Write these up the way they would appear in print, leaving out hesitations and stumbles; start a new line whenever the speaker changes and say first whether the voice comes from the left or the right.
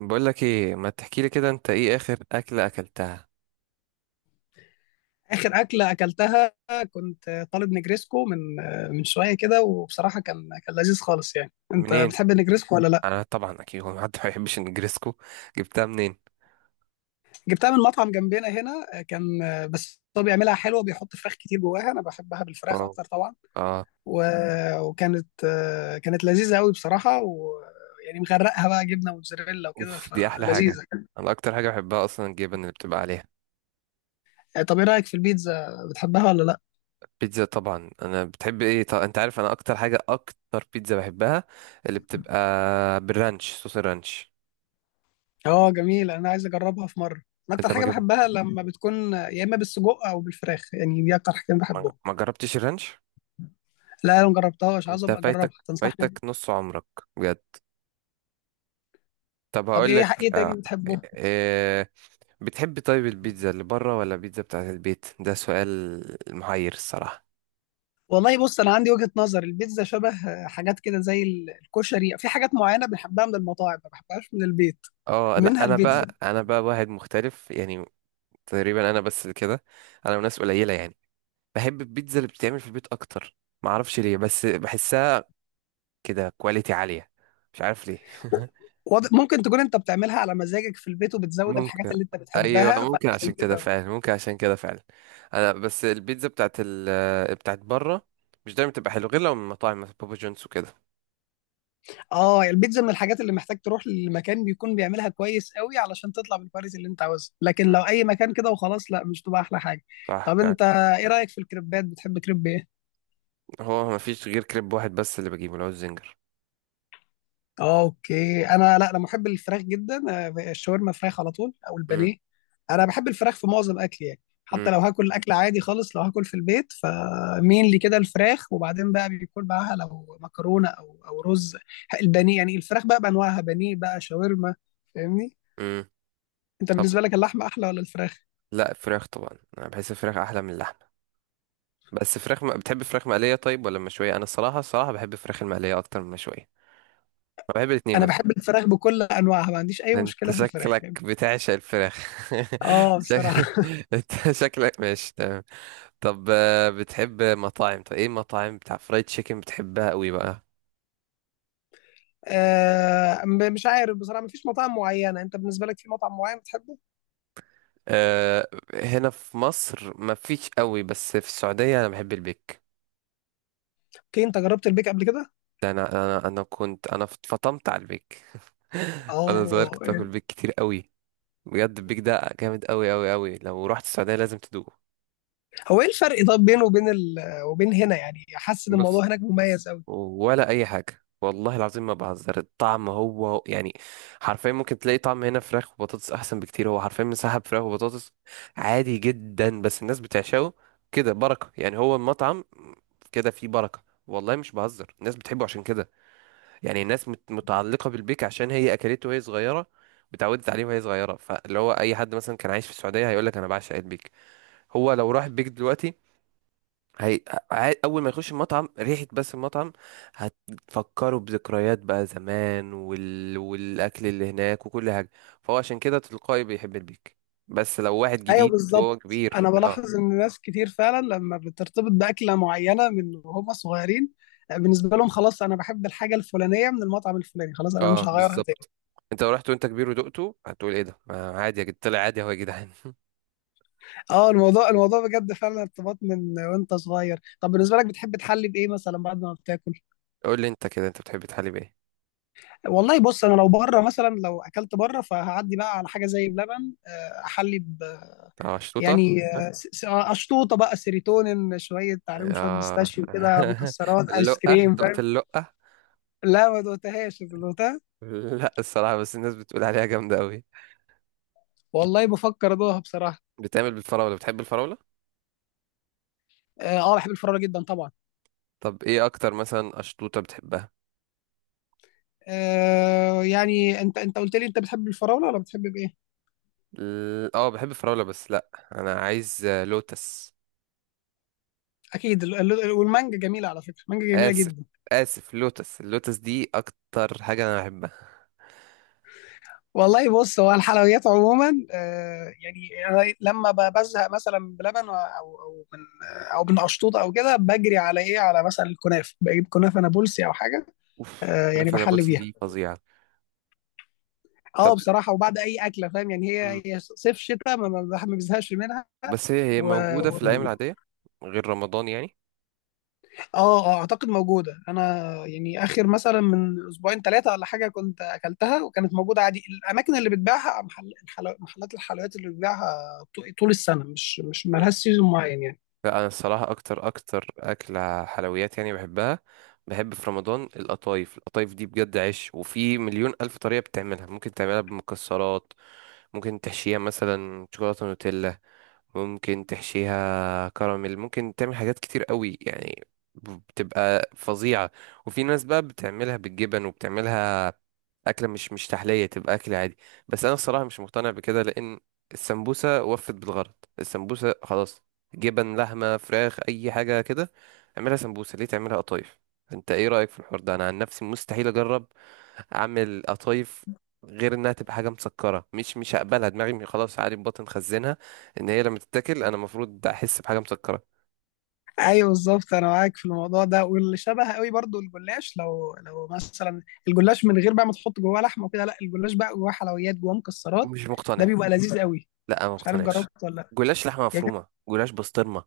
right: بقول لك ايه، ما تحكي لي كده؟ انت ايه اخر اكله اكلتها
left: اخر اكله اكلتها. كنت طالب نجريسكو من شويه كده، وبصراحه كان لذيذ خالص. يعني انت
right: منين؟
left: بتحب النجريسكو ولا لا؟
right: انا طبعا اكيد هو حد ما يحبش النجريسكو؟ جبتها منين؟
left: جبتها من مطعم جنبنا هنا، كان بس هو بيعملها حلوه، بيحط فراخ كتير جواها. انا بحبها بالفراخ
right: واو.
left: اكتر طبعا.
right: اه.
left: و... وكانت كانت لذيذه قوي بصراحه، يعني مغرقها بقى جبنه موتزاريلا وكده
right: اوف، دي احلى حاجه.
left: فلذيذه.
right: انا اكتر حاجه بحبها اصلا الجبن اللي بتبقى عليها.
left: طب ايه رايك في البيتزا، بتحبها ولا لا؟
right: بيتزا طبعا. انا بتحب ايه؟ طب انت عارف انا اكتر حاجه، اكتر بيتزا بحبها اللي بتبقى بالرانش، صوص الرانش.
left: اه جميله، انا عايز اجربها في مره. أنا اكتر
right: انت ما
left: حاجه
right: جبت،
left: بحبها لما بتكون يا اما بالسجق او بالفراخ، يعني دي اكتر حاجتين
right: ما
left: بحبهم.
right: ما جربتش الرانش.
left: لا انا ما جربتهاش، عايز
right: انت
left: ابقى
right: فايتك
left: اجربها،
right: فايتك
left: تنصحني؟
right: نص عمرك. بجد. طب
left: طب
right: هقول لك.
left: ايه تاني
right: آه،
left: بتحبه؟
right: إيه، بتحب طيب البيتزا اللي بره ولا البيتزا بتاعت البيت؟ ده سؤال محير الصراحة.
left: والله بص انا عندي وجهة نظر، البيتزا شبه حاجات كده زي الكشري، في حاجات معينة بنحبها من المطاعم ما بحبهاش من البيت،
right: اه، لا،
left: منها
right: انا
left: البيتزا.
right: بقى انا بقى واحد مختلف يعني. تقريبا انا بس اللي كده. انا وناس قليلة يعني، بحب البيتزا اللي بتتعمل في البيت اكتر. معرفش ليه، بس بحسها كده كواليتي عالية. مش عارف ليه.
left: ممكن تكون انت بتعملها على مزاجك في البيت، وبتزود الحاجات
right: ممكن.
left: اللي انت
right: ايوه
left: بتحبها،
right: ممكن
left: فعشان
right: عشان كده
left: كده.
right: فعلا، ممكن عشان كده فعلا. انا بس البيتزا بتاعت بره مش دايما بتبقى حلوه، غير لو من مطاعم مثلا بابا جونز وكده.
left: اه البيتزا من الحاجات اللي محتاج تروح لمكان بيكون بيعملها كويس قوي، علشان تطلع بالكواليتي اللي انت عاوزها، لكن
right: مم.
left: لو اي مكان كده وخلاص، لا مش تبقى احلى حاجة.
right: صح
left: طب
right: فعلا.
left: انت ايه رأيك في الكريبات، بتحب كريب ايه؟
right: هو مفيش غير كريب واحد بس اللي بجيبه، اللي هو الزنجر.
left: اوكي، انا لا انا محب الفراخ جدا. الشاورما فراخ على طول او
right: مم.
left: البانيه. انا بحب الفراخ في معظم اكلي يعني،
right: مم.
left: حتى لو هاكل اكل عادي خالص، لو هاكل في البيت فمين لي كده الفراخ، وبعدين بقى بيكون معاها لو مكرونه او رز. البانيه يعني الفراخ بقى بانواعها، بانيه بقى، شاورما، فاهمني؟
right: مم.
left: انت
right: طب.
left: بالنسبه لك اللحمه احلى ولا الفراخ؟
right: لا، فراخ طبعا. انا بحس الفراخ احلى من اللحمه. بس فراخ بتحب فراخ مقليه طيب ولا مشويه؟ انا الصراحه الصراحه بحب الفراخ المقليه اكتر من المشويه. انا بحب الاثنين
left: انا
right: بس.
left: بحب الفراخ بكل انواعها، ما عنديش اي
right: انت
left: مشكله في الفراخ
right: شكلك
left: يعني.
right: بتعشق الفراخ.
left: اه
right: شك...
left: بصراحه.
right: انت شكلك ماشي تمام. طب بتحب مطاعم؟ طب ايه المطاعم بتاع فرايد تشيكن بتحبها قوي بقى؟
left: مش عارف بصراحه، ما فيش مطاعم معينه. انت بالنسبه لك في مطعم معين بتحبه؟
right: أه. هنا في مصر مفيش قوي، بس في السعوديه انا بحب البيك.
left: اوكي، انت جربت البيك قبل كده؟
right: ده انا كنت انا فطمت على البيك. وانا صغير
left: اه
right: كنت باكل
left: يعني.
right: بيك كتير قوي. بجد البيك ده جامد قوي قوي قوي. لو رحت السعوديه لازم تدوقه.
left: هو ايه الفرق طب بينه وبين هنا؟ يعني حاسس ان
right: بص.
left: الموضوع هناك مميز قوي.
right: ولا اي حاجه، والله العظيم ما بهزر. الطعم يعني حرفيا ممكن تلاقي طعم هنا فراخ وبطاطس احسن بكتير. هو حرفيا مسحب فراخ وبطاطس عادي جدا، بس الناس بتعشقه كده. بركه يعني، هو المطعم كده فيه بركه. والله مش بهزر، الناس بتحبه عشان كده. يعني الناس متعلقة بالبيك عشان هي أكلته وهي صغيرة وتعودت عليه وهي صغيرة. فاللي هو أي حد مثلا كان عايش في السعودية هيقولك أنا بعشق البيك. هو لو راح البيك دلوقتي هي... أول ما يخش المطعم، ريحة بس المطعم هتفكره بذكريات بقى زمان والأكل اللي هناك وكل حاجة. فهو عشان كده تلقائي بيحب البيك. بس لو واحد
left: ايوه
right: جديد وهو
left: بالظبط،
right: كبير.
left: انا
right: اه.
left: بلاحظ ان ناس كتير فعلا لما بترتبط باكله معينه من وهم صغيرين، بالنسبه لهم خلاص انا بحب الحاجه الفلانيه من المطعم الفلاني، خلاص انا مش
right: اه،
left: هغيرها تاني.
right: بالظبط. انت لو رحت وانت كبير ودقته هتقول: ايه ده؟ ما عادي يا جد، طلع عادي هو يا جدعان.
left: اه الموضوع بجد فعلا ارتباط من وانت صغير. طب بالنسبه لك بتحب تحلي بايه مثلا بعد ما بتاكل؟
right: قول لي انت كده، انت بتحب تحلي بايه؟
left: والله بص انا لو بره مثلا، لو اكلت بره، فهعدي بقى على حاجه زي بلبن احلي.
right: اه، شطوطة.
left: يعني
right: ها؟
left: اشطوطه بقى، سيروتونين شويه، عليهم شويه
right: اه.
left: بيستاشيو كده، مكسرات، ايس
right: اللقة،
left: كريم،
right: دقت
left: فاهم.
right: اللقة؟
left: لا ما دوقتهاش، انت دوقتها.
right: لا، الصراحة بس الناس بتقول عليها جامدة قوي.
left: والله بفكر ادوقها بصراحه.
right: بتعمل بالفراولة؟ بتحب الفراولة؟
left: اه بحب الفراوله جدا طبعا.
right: طب ايه اكتر مثلا اشطوطة بتحبها؟
left: آه يعني انت قلت لي انت بتحب الفراوله ولا بتحب بايه؟
right: اه بحب الفراولة، بس لا. انا عايز لوتس.
left: اكيد والمانجا جميله، على فكره المانجا جميله
right: اسف.
left: جدا.
right: اسف، لوتس. اللوتس دي اكتر حاجة انا بحبها.
left: والله بص هو الحلويات عموما آه يعني، أنا لما بزهق مثلا بلبن او من او من اشطوطه او كده، بجري على ايه، على مثلا الكنافه، بجيب كنافه نابلسي او حاجه.
right: اوف،
left: آه يعني
right: كنافة
left: بحل
right: نابلسي
left: بيها.
right: دي فظيعة. طب.
left: اه بصراحه، وبعد اي اكله فاهم يعني،
right: مم.
left: هي صيف شتاء ما الواحد ما بزهقش منها.
right: بس هي
left: و...
right: موجودة
left: و...
right: في الايام العادية غير رمضان يعني؟
left: اه، اعتقد موجوده. انا يعني اخر مثلا من اسبوعين ثلاثه ولا حاجه كنت اكلتها، وكانت موجوده عادي. الاماكن اللي بتبيعها، محلات الحلويات اللي بتبيعها طول السنه، مش مالهاش سيزون معين يعني.
right: لا، انا الصراحه اكتر اكتر اكله حلويات يعني بحبها. بحب في رمضان القطايف. القطايف دي بجد عيش، وفي مليون الف طريقه بتعملها. ممكن تعملها بمكسرات، ممكن تحشيها مثلا شوكولاته نوتيلا، ممكن تحشيها كراميل، ممكن تعمل حاجات كتير قوي يعني. بتبقى فظيعة. وفي ناس بقى بتعملها بالجبن وبتعملها أكلة مش تحلية، تبقى أكل عادي. بس أنا الصراحة مش مقتنع بكده، لأن السمبوسة وفت بالغرض. السمبوسة خلاص. جبن، لحمة، فراخ، أي حاجة كده، اعملها سمبوسة. ليه تعملها قطايف؟ أنت إيه رأيك في الحوار ده؟ أنا عن نفسي مستحيل أجرب أعمل قطايف، غير إنها تبقى حاجة مسكرة مش هقبلها دماغي خلاص. عادي، بطن خزنها، ان هي لما تتاكل انا المفروض احس بحاجه مسكره.
left: ايوه بالظبط انا معاك في الموضوع ده، واللي شبه قوي برضو الجلاش. لو مثلا الجلاش من غير بقى ما تحط جواه لحمه وكده، لا الجلاش بقى جواه حلويات، جواه مكسرات،
right: مش
left: ده
right: مقتنع.
left: بيبقى لذيذ قوي.
right: لا، انا ما
left: مش عارف
right: مقتنعش.
left: جربت ولا لا؟
right: جلاش لحمه
left: يا جد-
right: مفرومه، جلاش بسطرمه.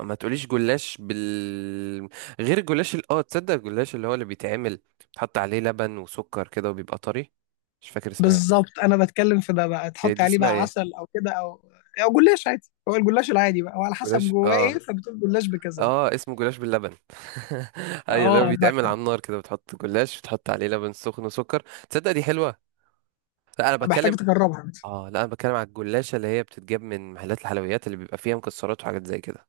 right: ما تقوليش جلاش غير الجلاش تصدق الجلاش اللي هو اللي بيتعمل بيتحط عليه لبن وسكر كده وبيبقى طري. مش فاكر اسمها ايه.
left: بالظبط انا بتكلم في ده. بقى
right: هي
left: تحط
right: دي
left: عليه
right: اسمها
left: بقى
right: ايه؟
left: عسل او كده، او جلاش عادي، هو الجلاش العادي بقى، وعلى
right: جلاش،
left: حسب جواه
right: اه.
left: ايه فبتقول جلاش بكذا بقى.
right: اه، اسمه جلاش باللبن. ايوه، اللي هو
left: اه
right: بيتعمل على النار كده، بتحط جلاش بتحط عليه لبن سخن وسكر. تصدق دي حلوه. لا، انا
left: فبحتاج
right: بتكلم.
left: تجربها.
right: اه، لا، انا بتكلم على الجلاشة اللي هي بتتجاب من محلات الحلويات، اللي بيبقى فيها مكسرات وحاجات زي كده.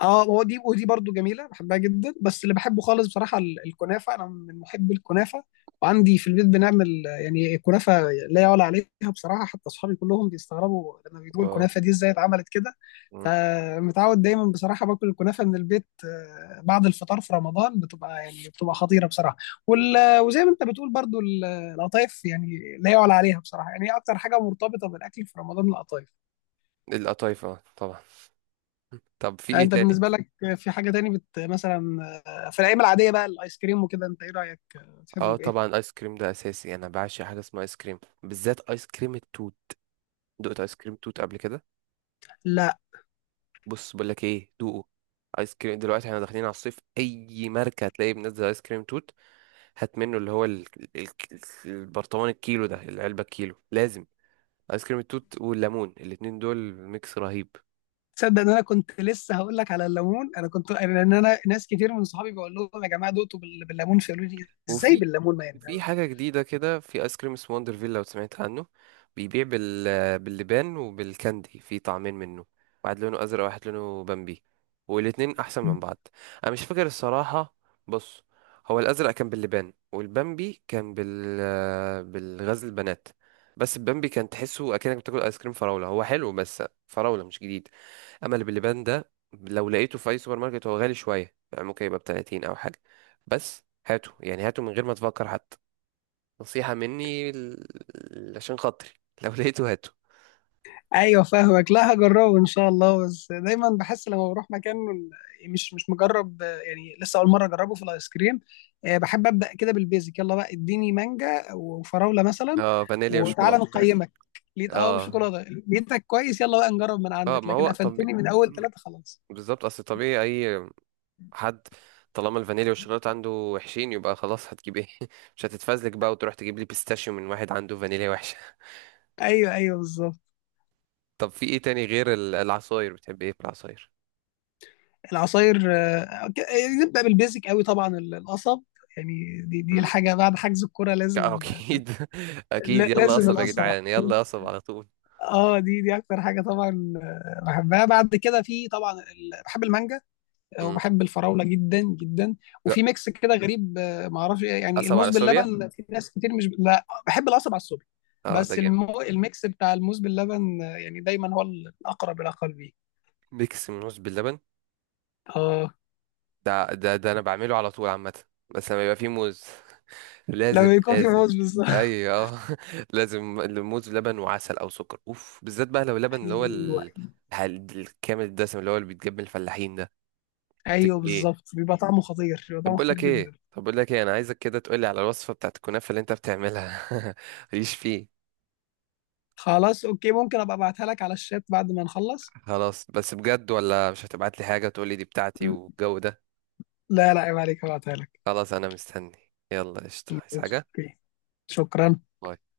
left: اه هو دي ودي برضو جميله، بحبها جدا، بس اللي بحبه خالص بصراحه الكنافه، انا من محبي الكنافه. وعندي في البيت بنعمل يعني كنافه لا يعلى عليها بصراحه، حتى اصحابي كلهم بيستغربوا لما بيقولوا
right: واو.
left: الكنافه دي ازاي اتعملت كده.
right: مم.
left: فمتعود دايما بصراحه باكل الكنافه من البيت. بعد الفطار في رمضان بتبقى يعني خطيره بصراحه.
right: مم.
left: وزي ما انت بتقول برضو القطايف يعني لا يعلى عليها بصراحه، يعني هي اكتر حاجه مرتبطه بالاكل في رمضان القطايف.
right: القطايف اه طبعا. طب في
left: يعني
right: ايه
left: انت
right: تاني؟
left: بالنسبه لك في حاجه تاني مثلا، في الايام العاديه بقى الايس كريم وكده، انت ايه رايك، بتحب
right: اه
left: بايه؟
right: طبعا، ايس كريم ده اساسي. انا بعشق حاجه اسمها ايس كريم، بالذات ايس كريم التوت. دقت ايس كريم توت قبل كده؟
left: لا.
right: بص بقول لك ايه، دوقه. ايس كريم دلوقتي احنا داخلين على الصيف، اي ماركه هتلاقيه منزل ايس كريم توت. هات منه اللي هو ال... البرطمان الكيلو ده، العلبه الكيلو لازم. ايس كريم التوت والليمون، الاتنين دول ميكس رهيب.
left: تصدق ان انا كنت لسه هقول لك على الليمون؟ انا كنت لان انا ناس كتير من صحابي بقول لهم يا جماعه دقتوا بالليمون، فيقولوا لي ازاي
right: وفي
left: بالليمون، ما يعني.
right: في حاجة جديدة كده، في ايس كريم اسمه وندرفيل لو سمعت عنه. بيبيع باللبان وبالكاندي، في طعمين منه. واحد لونه ازرق، واحد لونه بامبي. والاتنين احسن من بعض. انا مش فاكر الصراحة. بص، هو الازرق كان باللبان، والبامبي كان بالغزل البنات. بس البامبي كان تحسه اكنك بتاكل ايس كريم فراولة، هو حلو بس فراولة مش جديد. اما اللي باللبان ده لو لقيته في اي سوبر ماركت، هو غالي شويه يعني ممكن يبقى ب 30 او حاجه. بس هاته، يعني هاته من غير ما تفكر حتى. نصيحه مني عشان خاطري. لو لقيته هاته.
left: ايوه فاهمك، لا هجربه ان شاء الله، بس دايما بحس لما بروح مكان مش مجرب يعني، لسه اول مره اجربه في الايس كريم. بحب ابدا كده بالبيزك، يلا بقى اديني مانجا وفراوله مثلا.
right: اه، فانيليا
left: وتعالى
right: وشوكولاته، فاهم.
left: نقيمك. لقيت اه
right: اه،
left: وشوكولاته، لقيتك كويس، يلا بقى نجرب من
right: اه،
left: عندك،
right: ما هو
left: لكن
right: طبيعي.
left: قفلتني من اول ثلاثه خلاص.
right: بالظبط، اصل طبيعي. اي حد، طالما الفانيليا والشوكولاته عنده وحشين، يبقى خلاص هتجيب ايه؟ مش هتتفزلك بقى وتروح تجيب لي بيستاشيو من واحد عنده فانيليا وحشه.
left: ايوه بالظبط.
right: طب في ايه تاني؟ غير العصاير بتحب ايه في العصاير؟
left: العصاير نبدا بالبيزك قوي طبعا القصب، يعني دي الحاجه بعد حجز الكوره لازم.
right: اكيد. اكيد، يلا
left: لازم
right: قصب يا
left: القصب.
right: جدعان، يلا قصب على طول.
left: اه دي اكتر حاجه طبعا بحبها. بعد كده في طبعا بحب المانجا
right: مم.
left: وبحب الفراوله جدا جدا.
right: ج-
left: وفي ميكس كده غريب، ما اعرفش يعني
right: قصب على
left: الموز
right: سوبيا.
left: باللبن. في ناس كتير مش، لا بحب القصب على الصبح،
right: اه، ده
left: بس
right: جامد.
left: الميكس بتاع الموز باللبن، يعني دايما هو الاقرب الى قلبي.
right: ميكس من موز باللبن.
left: اه
right: ده انا بعمله على طول عامه. بس لما يبقى فيه موز. لازم
left: لما يكون في
right: لازم.
left: موز بالظبط.
right: ايوه آه. لازم الموز بلبن وعسل او سكر. اوف، بالذات بقى لو لبن اللي هو
left: ايوه
right: الكامل الدسم، اللي هو اللي بيتجاب من الفلاحين ده.
left: ايوه
right: ايه؟
left: بالظبط، بيبقى طعمه خطير، بيبقى
right: طب
left: طعمه
right: بقول
left: خطير
right: لك
left: جدا.
right: ايه طب بقول لك ايه انا عايزك كده تقول لي على الوصفه بتاعت الكنافه اللي انت بتعملها. ماليش فيه.
left: خلاص اوكي، ممكن ابقى ابعتها لك على الشات بعد ما نخلص.
right: خلاص، بس بجد ولا مش هتبعت لي حاجة تقول لي دي بتاعتي والجو ده؟
left: لا عيب عليك، هبعتها لك.
right: خلاص انا مستني. يلا قشطة، عايز
left: ماشي،
right: حاجة؟
left: اوكي، شكرا.
right: باي.